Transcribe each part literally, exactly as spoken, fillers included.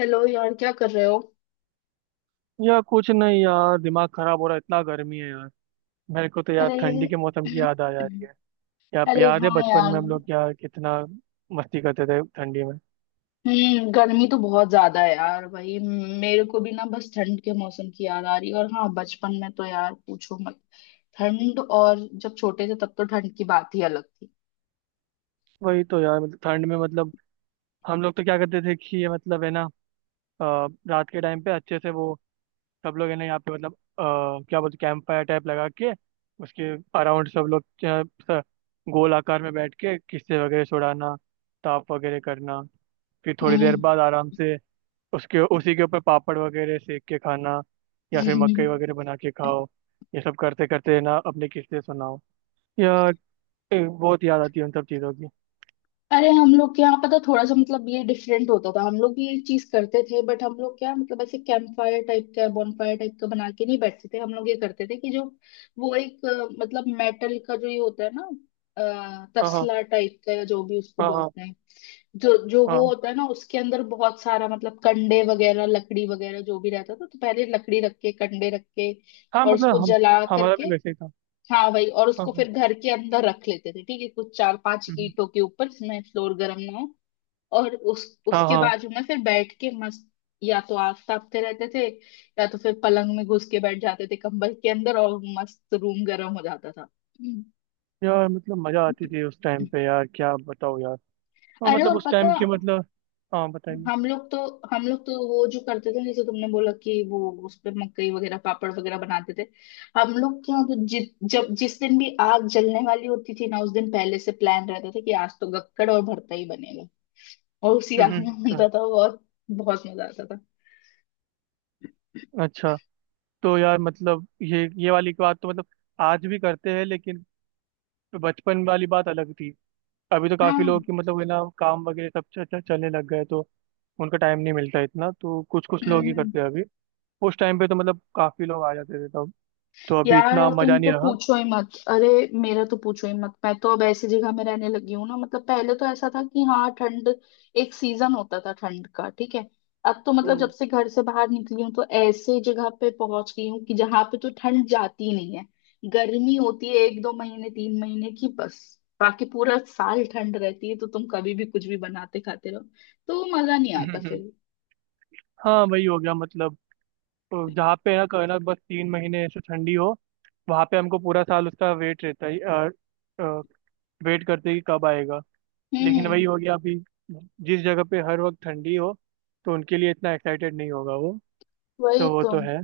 Hello यार, क्या कर रहे हो। यार कुछ नहीं यार, दिमाग खराब हो रहा है, इतना गर्मी है यार। मेरे को तो यार अरे। ठंडी के मौसम की याद आ जा रही है। यार अरे याद है हाँ बचपन में यार। हम लोग यार कितना मस्ती करते थे ठंडी में। हम्म, गर्मी तो बहुत ज्यादा है यार भाई। मेरे को भी ना बस ठंड के मौसम की याद आ रही है। और हाँ, बचपन में तो यार पूछो मत। ठंड और जब छोटे थे तब तो ठंड की बात ही अलग थी। वही तो यार, मतलब ठंड में, मतलब हम लोग तो क्या करते थे कि ये मतलब है ना अ, रात के टाइम पे अच्छे से वो सब लोग है ना यहाँ पे मतलब अ, क्या बोलते, कैंप फायर टाइप लगा के उसके अराउंड सब लोग अ, स- गोल आकार में बैठ के किस्से वगैरह सुनाना, ताप वगैरह करना, फिर थोड़ी देर बाद आराम से उसके उसी के ऊपर पापड़ वगैरह सेक के खाना या फिर हम्म। मकई वगैरह बना के खाओ। ये सब करते करते ना अपनी किस्सें सुनाओ या ए, बहुत याद आती है उन सब चीज़ों की। अरे हम लोग के यहाँ पता, थोड़ा सा मतलब ये डिफरेंट होता था। हम लोग भी ये चीज करते थे बट हम लोग क्या मतलब, ऐसे कैंप फायर टाइप का बॉनफायर टाइप का बना के नहीं बैठते थे। हम लोग ये करते थे कि जो वो एक अ, मतलब मेटल का जो ये होता है ना, अ, हाँ हाँ। तसला टाइप का, या जो भी उसको हाँ हाँ। बोलते हैं। जो जो वो हाँ होता है ना, उसके अंदर बहुत सारा मतलब कंडे वगैरह लकड़ी वगैरह जो भी रहता था, तो पहले लकड़ी रख के कंडे रख के हाँ, और मतलब उसको हम जला हमारा भी करके। वैसे ही था। हाँ भाई, और हाँ उसको हाँ। फिर घर के अंदर रख लेते थे, ठीक है, कुछ चार पांच हम्म। ईंटों के ऊपर जिसमें फ्लोर गर्म ना हो। और उस हाँ उसके हाँ। बाजू में फिर बैठ के मस्त या तो आग तापते रहते थे, या तो फिर पलंग में घुस के बैठ जाते थे कंबल के अंदर और मस्त रूम गर्म हो जाता था। हम्म। यार मतलब मज़ा आती थी उस टाइम पे यार, क्या बताओ यार। और अरे मतलब और उस टाइम पता, की मतलब। हाँ बताइए। हम लोग तो हम लोग तो वो जो करते थे जैसे तुमने बोला कि वो उस पे मकई वगैरह पापड़ वगैरह बनाते थे। हम लोग क्या, तो जि, जब जिस दिन भी आग जलने वाली होती थी ना, उस दिन पहले से प्लान रहता था कि आज तो गक्कड़ और भरता ही बनेगा। और उसी आग हम्म। में अच्छा। होता था और बहुत मजा आता था। अच्छा, तो यार मतलब ये ये वाली बात तो मतलब आज भी करते हैं, लेकिन बचपन वाली बात अलग थी। अभी तो काफी हाँ। लोग की मतलब है ना काम वगैरह सब च, च, चलने लग गए, तो उनका टाइम नहीं मिलता इतना, तो कुछ कुछ लोग ही हम्म। करते हैं अभी। उस टाइम पे तो मतलब काफी लोग आ जाते थे तब, तो अभी यार इतना और तुम मजा नहीं तो रहा। पूछो ही मत। अरे मेरा तो पूछो ही मत, मैं तो अब ऐसी जगह में रहने लगी हूँ ना। मतलब पहले तो ऐसा था कि हाँ ठंड, एक सीजन होता था ठंड का, ठीक है। अब तो मतलब जब हम्म। से घर से बाहर निकली हूँ तो ऐसे जगह पे पहुंच गई हूँ कि जहाँ पे तो ठंड जाती ही नहीं है। गर्मी होती है एक दो महीने तीन महीने की बस। बाकी पूरा साल ठंड रहती है, तो तुम कभी भी कुछ भी बनाते खाते रहो तो मजा नहीं आता फिर। हाँ वही हो गया मतलब। तो जहाँ पे है ना कहना बस तीन महीने ऐसे ठंडी हो, वहाँ पे हमको पूरा साल उसका वेट रहता है, वेट करते कि कब आएगा। लेकिन हम्म। वही हो गया अभी। जिस जगह पे हर वक्त ठंडी हो तो उनके लिए इतना एक्साइटेड नहीं होगा वो। वही तो वो तो। तो है,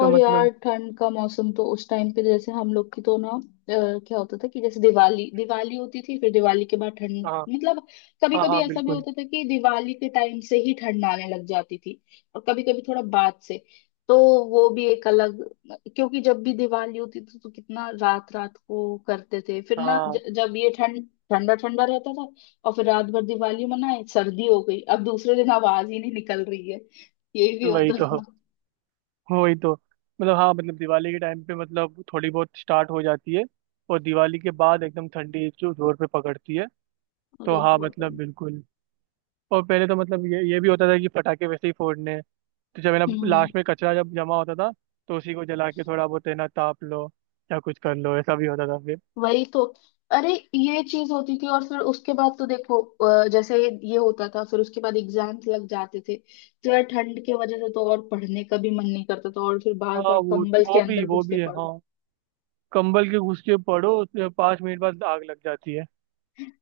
तो यार मतलब। ठंड का मौसम तो उस टाइम पे, जैसे हम लोग की तो ना अ, क्या होता था कि जैसे दिवाली, दिवाली होती थी फिर दिवाली के बाद ठंड हाँ। मतलब, कभी हाँ कभी हाँ ऐसा भी बिल्कुल। होता था कि दिवाली के टाइम से ही ठंड आने लग जाती थी, और कभी कभी थोड़ा बाद से। तो वो भी एक अलग, क्योंकि जब भी दिवाली होती थी तो कितना रात रात को करते थे, फिर ना ज, हाँ जब ये ठंड ठंडा ठंडा रहता था। और फिर रात भर दिवाली मनाए, सर्दी हो गई, अब दूसरे दिन आवाज ही नहीं निकल रही है, ये भी वही होता तो। था। वही तो, मतलब हाँ, मतलब दिवाली के टाइम पे मतलब थोड़ी बहुत स्टार्ट हो जाती है, और दिवाली के बाद एकदम ठंडी जो जोर पे पकड़ती है। तो अरे हाँ बहुत। मतलब बिल्कुल। और पहले तो मतलब ये ये भी होता था कि पटाखे वैसे ही फोड़ने हैं। तो जब है ना हम्म। लास्ट में कचरा जब जमा होता था तो उसी को जला के थोड़ा बहुत है ना ताप लो या कुछ कर लो, ऐसा भी होता था फिर। वही तो। अरे ये चीज होती थी और फिर उसके बाद तो देखो अ, जैसे ये होता था, फिर उसके बाद एग्जाम्स लग जाते थे तो यार ठंड की वजह से तो और पढ़ने का भी मन नहीं करता था, और फिर बार हाँ बार वो कंबल के वो भी अंदर वो घुस के भी है पड़ो। हाँ। कंबल के घुस के पड़ो उसके पाँच मिनट बाद आग लग जाती है।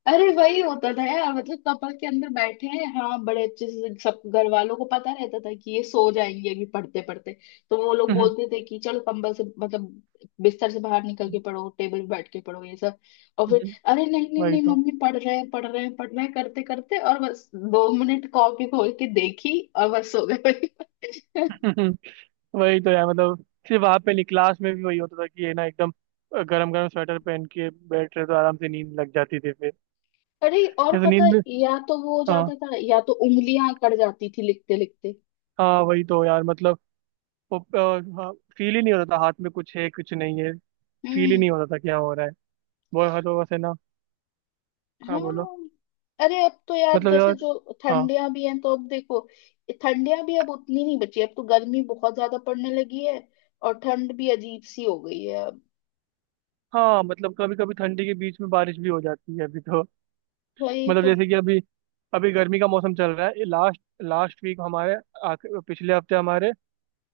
अरे वही होता था यार। मतलब कपल के अंदर बैठे हैं, हाँ, बड़े अच्छे से सब घर वालों को पता रहता था कि ये सो जाएंगे अभी पढ़ते पढ़ते, तो वो लोग बोलते थे कि चलो कंबल से मतलब बिस्तर से बाहर निकल के पढ़ो, टेबल पे बैठ के पढ़ो, ये सब। और फिर अरे नहीं नहीं वही नहीं तो। मम्मी, पढ़ रहे हैं पढ़ रहे हैं पढ़ रहे हैं करते करते, और बस दो मिनट कॉपी खोल के देखी और बस सो गए। वही तो यार, मतलब सिर्फ वहां पे नहीं, क्लास में भी वही होता था कि ये ना एकदम गरम गरम स्वेटर पहन के बैठ रहे तो आराम से नींद लग जाती थी फिर, अरे और जैसे पता, नींद में। या तो वो हो हाँ। जाता था या तो उंगलियां अकड़ जाती थी लिखते लिखते। हाँ वही तो यार, मतलब वो फील ही नहीं होता था हाथ में कुछ है कुछ नहीं है। फील ही हम्म। नहीं होता था क्या हो रहा है। वो हाँ, तो बस है ना। हाँ बोलो। हाँ। अरे अब तो यार मतलब जैसे यार। जो हाँ। ठंडियां भी हैं तो अब देखो, ठंडियां भी अब उतनी नहीं बची, अब तो गर्मी बहुत ज्यादा पड़ने लगी है। और ठंड भी अजीब सी हो गई है अब। हाँ, मतलब कभी कभी ठंडी के बीच में बारिश भी हो जाती है अभी तो। वही मतलब तो। जैसे कि अभी, अभी गर्मी का मौसम चल रहा है। लास्ट लास्ट वीक हमारे, आख- पिछले हफ्ते हमारे,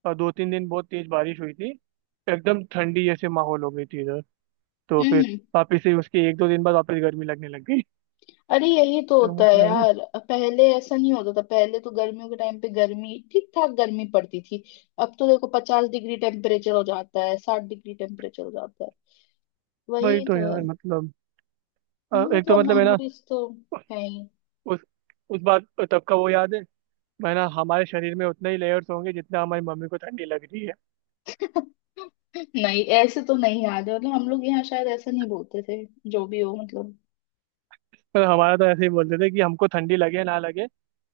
और दो तीन दिन बहुत तेज बारिश हुई थी। एकदम ठंडी जैसे माहौल हो गई थी इधर। तो फिर हम्म। वापस से उसके एक दो दिन बाद वापस गर्मी लगने लग गई। अरे यही तो तो होता है मतलब यार। यार। पहले ऐसा नहीं होता था, पहले तो गर्मियों के टाइम पे गर्मी ठीक ठाक गर्मी पड़ती थी। अब तो देखो, पचास डिग्री टेम्परेचर हो जाता है, साठ डिग्री टेम्परेचर हो जाता है। वही वही तो तो यार, है। मतलब अ, हम्म, एक तो मतलब मतलब है ना मेमोरीज तो है ही। उस उस बात तब का वो याद है है ना हमारे शरीर में उतना ही लेयर्स होंगे जितना हमारी मम्मी को ठंडी लग रही है। नहीं, ऐसे तो नहीं याद है। मतलब हम लोग यहाँ शायद ऐसा नहीं बोलते थे। जो भी हो मतलब। पर हमारा तो ऐसे ही बोलते थे कि हमको ठंडी लगे ना लगे,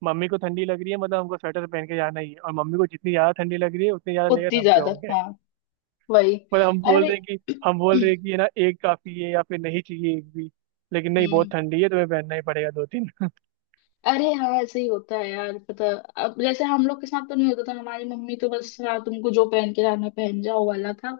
मम्मी को ठंडी लग रही है मतलब हमको स्वेटर पहन के जाना ही है, और मम्मी को जितनी ज्यादा ठंडी लग रही है उतने ज्यादा लेयर उतनी हम पे ज्यादा होंगे। हाँ। वही। मतलब हम बोल अरे। रहे हैं कि हम बोल रहे हैं कि ये ना एक काफी है या फिर नहीं चाहिए एक भी। लेकिन नहीं बहुत हम्म। ठंडी है, तुम्हें पहनना ही पड़ेगा दो तीन। अरे हाँ ऐसे ही होता है यार पता। अब जैसे हम लोग के साथ तो नहीं होता था, हमारी मम्मी तो बस हाँ, तुमको जो पहन के जाना पहन जाओ वाला था।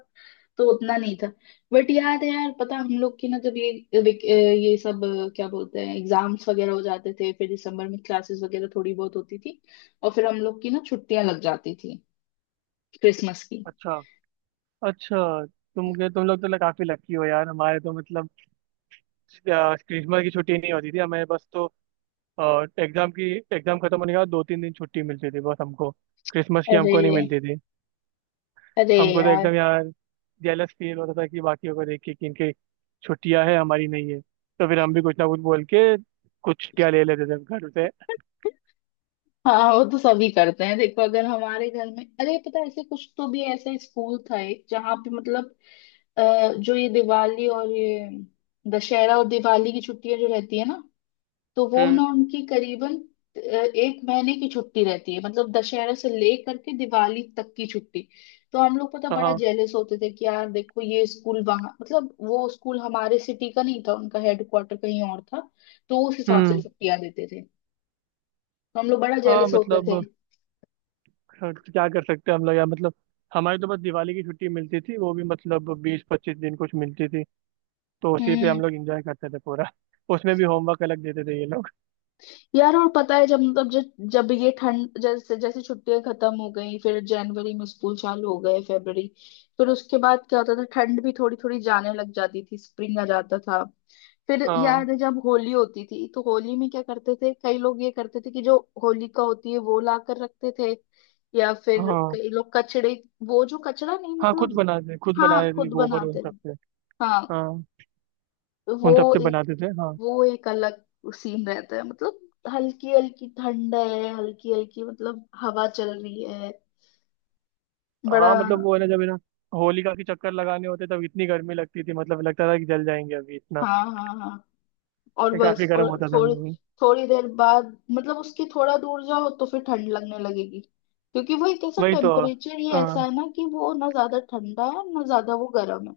तो उतना नहीं था। बट याद है यार पता, हम लोग की ना जब ये विक- ये सब क्या बोलते हैं एग्जाम्स वगैरह हो जाते थे, फिर दिसंबर में क्लासेस वगैरह थोड़ी बहुत होती थी, और फिर हम लोग की ना छुट्टियां लग जाती थी क्रिसमस की। अच्छा। अच्छा तुम के तुम लोग तो ल- काफी लकी हो यार। हमारे तो मतलब अ, क्रिसमस की छुट्टी नहीं होती थी हमें, बस तो अ, एग्जाम की एग्जाम खत्म होने के बाद दो तीन दिन छुट्टी मिलती थी बस हमको। क्रिसमस की अरे। हमको नहीं मिलती थी। अरे हमको तो यार। एकदम यार जेलस फील होता था कि बाकियों को देख के कि इनके छुट्टियां है हमारी नहीं है, तो फिर हम भी कुछ ना कुछ बोल के कुछ छुट्टियां ले लेते थे घर से। हाँ वो तो सभी करते हैं देखो। अगर हमारे घर में, अरे पता है, ऐसे कुछ तो भी ऐसा स्कूल था एक, जहाँ पे मतलब अ, जो ये दिवाली और ये दशहरा और दिवाली की छुट्टियां जो रहती है ना, तो वो हम्म। ना उनकी करीबन अ, एक महीने की छुट्टी रहती है। मतलब दशहरा से ले करके दिवाली तक की छुट्टी। तो हम लोग पता बड़ा हाँ। जेलस होते थे कि यार देखो ये स्कूल, वहाँ मतलब, वो स्कूल हमारे सिटी का नहीं था, उनका हेडक्वार्टर कहीं और था तो उस हिसाब से हम्म। छुट्टियां देते थे। तो हम लोग बड़ा हाँ जेलस होते थे। मतलब। हाँ, क्या कर सकते हैं हम लोग यार, मतलब हमारी तो बस दिवाली की छुट्टी मिलती थी, वो भी मतलब बीस पच्चीस दिन कुछ मिलती थी, तो उसी पे हम हम्म। लोग एंजॉय करते थे पूरा। उसमें भी होमवर्क अलग देते थे ये लोग। यार और पता है, जब मतलब जब जब ये ठंड जैसे जैसे छुट्टियां खत्म हो गई, फिर जनवरी में स्कूल चालू हो गए, फरवरी, फिर उसके बाद क्या होता था, ठंड भी थोड़ी थोड़ी जाने लग जाती थी, स्प्रिंग आ जाता था। फिर हाँ। याद है जब होली होती थी, तो होली में क्या करते थे, कई लोग ये करते थे कि जो होलिका होती है वो ला कर रखते थे, या फिर हाँ। कई लोग कचड़े, वो जो कचड़ा नहीं हाँ खुद मतलब, बनाते थे, खुद हाँ बनाते थे खुद गोबर उन बनाते सब हैं, से। हाँ। हाँ वो उन सब से एक बनाते थे हाँ। वो एक अलग सीन रहता है मतलब। हल्की हल्की ठंड है, हल्की हल्की मतलब हवा चल रही है, हाँ बड़ा। मतलब वो है ना, जब है ना होलिका के चक्कर लगाने होते तब इतनी गर्मी लगती थी, मतलब लगता था कि जल जाएंगे अभी इतना। हाँ हाँ हाँ। और ये बस काफी गर्म और होता था अभी थोड़ी, भी। थोड़ी देर बाद मतलब उसके थोड़ा दूर जाओ तो फिर ठंड लगने लगेगी, क्योंकि वो एक ऐसा वही तो। टेम्परेचर ही ऐसा हाँ है ना कि वो ना ज्यादा ठंडा है ना ज्यादा वो गर्म है।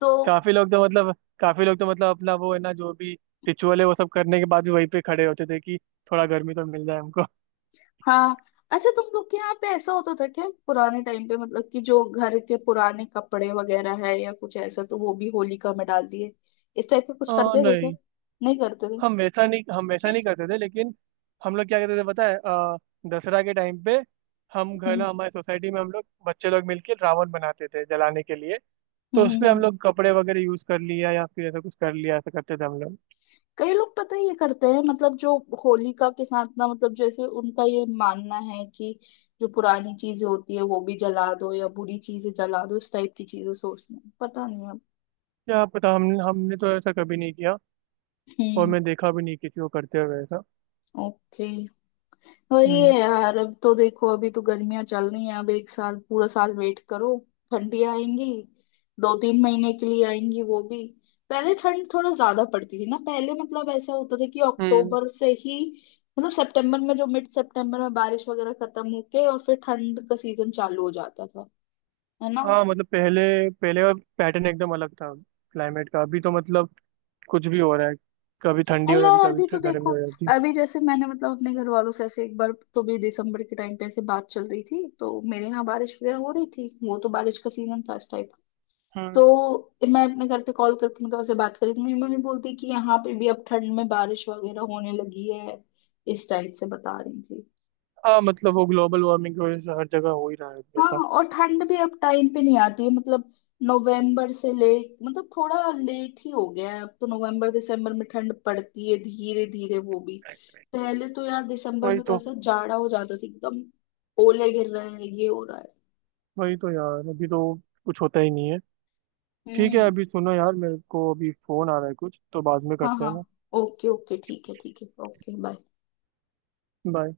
तो काफी लोग तो मतलब काफी लोग तो मतलब अपना वो है ना जो भी रिचुअल है वो सब करने के बाद भी वहीं पे खड़े होते थे कि थोड़ा गर्मी तो मिल जाए हमको। हाँ। अच्छा, तुम लोग के यहाँ पे ऐसा होता था क्या पुराने टाइम पे, मतलब कि जो घर के पुराने कपड़े वगैरह है या कुछ ऐसा तो वो भी होलिका में डाल दिए, इस टाइप का कुछ आ, करते थे क्या। नहीं। नहीं करते थे। हम ऐसा नहीं हम ऐसा नहीं करते थे, लेकिन हम लोग क्या करते थे पता है अ, दसरा के टाइम पे हम घर हम्म। ना, हमारे सोसाइटी में हम लोग बच्चे लोग मिलके रावण बनाते थे जलाने के लिए। हम्म तो उसमें हम हम्म। लोग कपड़े वगैरह यूज कर लिया या फिर ऐसा कुछ कर लिया, ऐसा करते थे हम लोग। कई लोग पता है ये करते हैं, मतलब जो होलिका के साथ ना, मतलब जैसे उनका ये मानना है कि जो पुरानी चीजें होती है वो भी जला दो, या बुरी चीजें जला दो, इस टाइप की चीजें सोचते हैं पता नहीं अब। क्या पता, हम हमने तो ऐसा कभी नहीं किया, और हम्म। मैं देखा भी नहीं किसी को करते हुए ऐसा। ओके। वही है हम्म। यार, अब तो देखो अभी तो गर्मियां चल रही हैं, अब एक साल पूरा साल वेट करो। ठंडी आएंगी, दो तीन महीने के लिए आएंगी, वो भी। पहले ठंड थोड़ा ज्यादा पड़ती थी ना पहले। मतलब ऐसा होता था कि हम्म। अक्टूबर से ही, मतलब सितंबर में, जो मिड सितंबर में बारिश वगैरह खत्म होके और फिर ठंड का सीजन चालू हो जाता था, है ना। हाँ मतलब पहले पहले का पैटर्न एकदम अलग था, क्लाइमेट का। अभी तो मतलब कुछ भी हो रहा है। कभी ठंडी अरे हो जाती, यार कभी अभी तो थ- गर्मी देखो। हो जाती। अभी जैसे मैंने मतलब अपने घर वालों से ऐसे एक बार तो भी दिसंबर के टाइम पे ऐसे बात चल रही थी, तो मेरे यहाँ बारिश वगैरह हो रही थी, वो तो बारिश का सीजन था इस टाइम। हम्म। तो मैं अपने घर पे कॉल करके मतलब उसे बात करी तो मेरी मम्मी बोलती कि यहाँ पे भी अब ठंड में बारिश वगैरह होने लगी है, इस टाइप से बता रही थी। हाँ मतलब वो ग्लोबल वार्मिंग की वजह से हर जगह हो ही रहा है अभी हाँ ऐसा। और ठंड भी अब टाइम पे नहीं आती है मतलब। नवंबर से ले, मतलब थोड़ा लेट ही हो गया है अब तो, नवंबर दिसंबर में ठंड पड़ती है धीरे धीरे वो भी। पहले तो यार दिसंबर वही में तो तो। ऐसा जाड़ा हो जाता था एकदम, ओले गिर रहे हैं, ये हो रहा है। वही तो यार, अभी तो कुछ होता ही नहीं है। ठीक है हम्म। अभी सुनो यार, मेरे को अभी फोन आ रहा है कुछ, तो बाद में हाँ करते हैं हाँ। ना। ओके ओके ठीक है, ठीक है, ओके बाय। बाय।